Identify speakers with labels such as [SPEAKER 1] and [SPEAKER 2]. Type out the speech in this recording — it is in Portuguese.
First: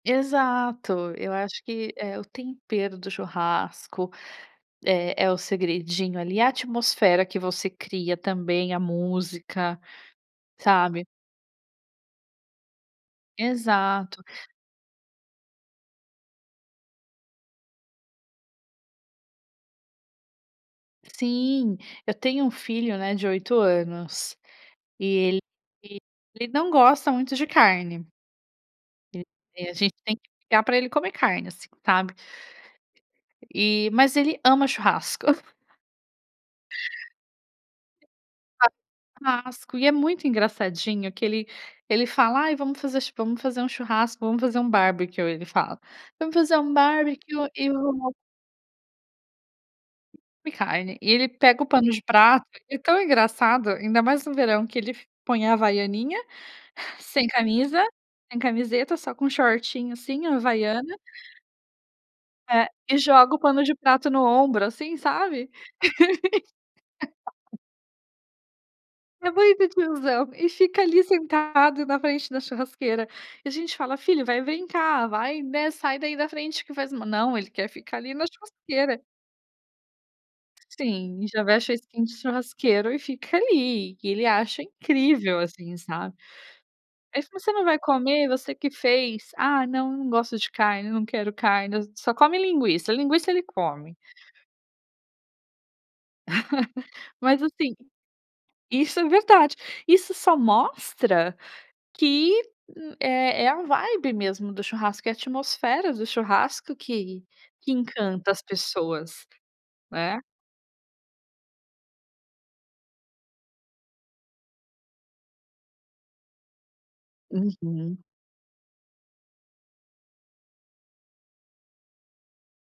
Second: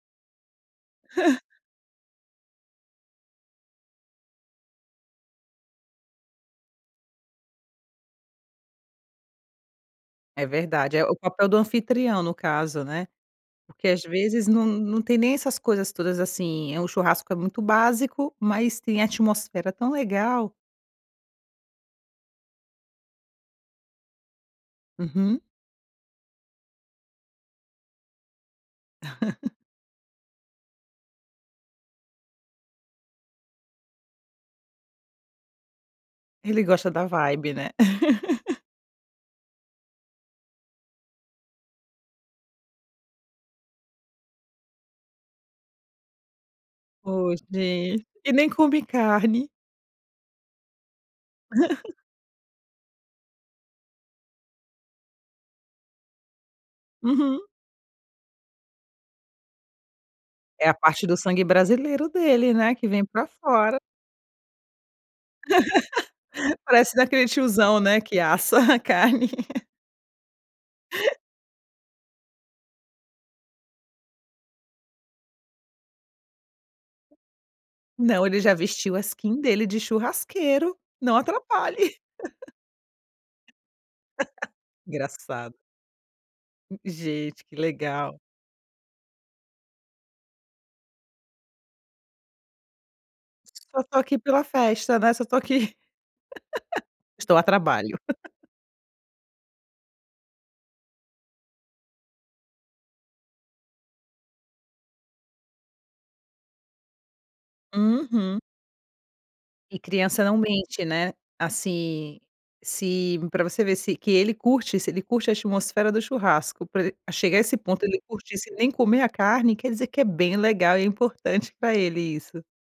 [SPEAKER 1] Exato, eu acho que é o tempero do churrasco, eh, é o segredinho ali, a atmosfera que você cria também, a música,
[SPEAKER 2] É verdade, eh,
[SPEAKER 1] sabe.
[SPEAKER 2] o papel do anfitrião no caso, né. Porque às
[SPEAKER 1] Exato.
[SPEAKER 2] vezes não não tem nem essas coisas todas, assim, é um churrasco é muito básico, mas tem atmosfera tão legal.
[SPEAKER 1] Sim. Eu tenho um filho né de 8 anos, e
[SPEAKER 2] Uhum.
[SPEAKER 1] ele, [unintelligible] ele não gosta muito de carne. [unintelligible] E a gente tem que brigar, pra ele comer carne assim, sabe. Eh, mas ele ama churrasco.
[SPEAKER 2] Ele gosta da vibe, né.
[SPEAKER 1] [unintelligible] Churrasco, e é muito engraçadinho que ele ele fala: "Ai, vamos fazer vamos ch vamos fazer um churrasco, vamos fazer um barbecue", ele fala: "Vamos fazer um barbecue e
[SPEAKER 2] Oxi.
[SPEAKER 1] um".
[SPEAKER 2] E nem come carne.
[SPEAKER 1] Come carne. E ele pega o pano de prato ele é tão engraçado, ainda mais no verão que ele f põe a Havaianinha, sem
[SPEAKER 2] Uhum.
[SPEAKER 1] camisa, sem camiseta, só com shortinho assim, a
[SPEAKER 2] É a
[SPEAKER 1] Havaiana.
[SPEAKER 2] parte do sangue brasileiro dele,
[SPEAKER 1] É.
[SPEAKER 2] né, que
[SPEAKER 1] E
[SPEAKER 2] vem pra
[SPEAKER 1] joga o pano de
[SPEAKER 2] fora.
[SPEAKER 1] prato no ombro assim, sabe.
[SPEAKER 2] Parece daquele tiozão, né, que assa a
[SPEAKER 1] É
[SPEAKER 2] carne.
[SPEAKER 1] muito tiozão. E fica ali sentado na frente da churrasqueira. E a gente fala: "Filho, vai, vem cá, vai, né, sai daí da frente que faz ma". Não, ele quer ficar ali na
[SPEAKER 2] Não, ele já vestiu a
[SPEAKER 1] churrasqueira.
[SPEAKER 2] skin dele de churrasqueiro, não
[SPEAKER 1] Sim, já veste a
[SPEAKER 2] atrapalhe.
[SPEAKER 1] skin de churrasqueiro e fica ali, e ele acha incrível,
[SPEAKER 2] Engraçado.
[SPEAKER 1] assim, sabe. Eh, "Mas
[SPEAKER 2] Gente,
[SPEAKER 1] você
[SPEAKER 2] que
[SPEAKER 1] não vai
[SPEAKER 2] legal.
[SPEAKER 1] comer? Você que fez". "Ah não, não gosto de carne, não quero carne". [unintelligible] só come linguiça, linguiça ele
[SPEAKER 2] "Só
[SPEAKER 1] come.
[SPEAKER 2] estou aqui pela festa", né. "Só estou aqui". "Estou
[SPEAKER 1] Mas,
[SPEAKER 2] a
[SPEAKER 1] assim
[SPEAKER 2] trabalho.".
[SPEAKER 1] Isso é verdade, isso só mostra que m eh, é é a vibe mesmo do churrasco, é a atmosfera do churrasco que que encanta
[SPEAKER 2] Uhum.
[SPEAKER 1] as pessoas,
[SPEAKER 2] E
[SPEAKER 1] né.
[SPEAKER 2] criança não mente, né. Assim, se pra você ver se que ele curte se ele curte a atmosfera do churrasco, pra el chegar a esse ponto, ele
[SPEAKER 1] Uhum.
[SPEAKER 2] curtir se nem comer a carne, quer dizer que é bem legal e é importante pra ele isso.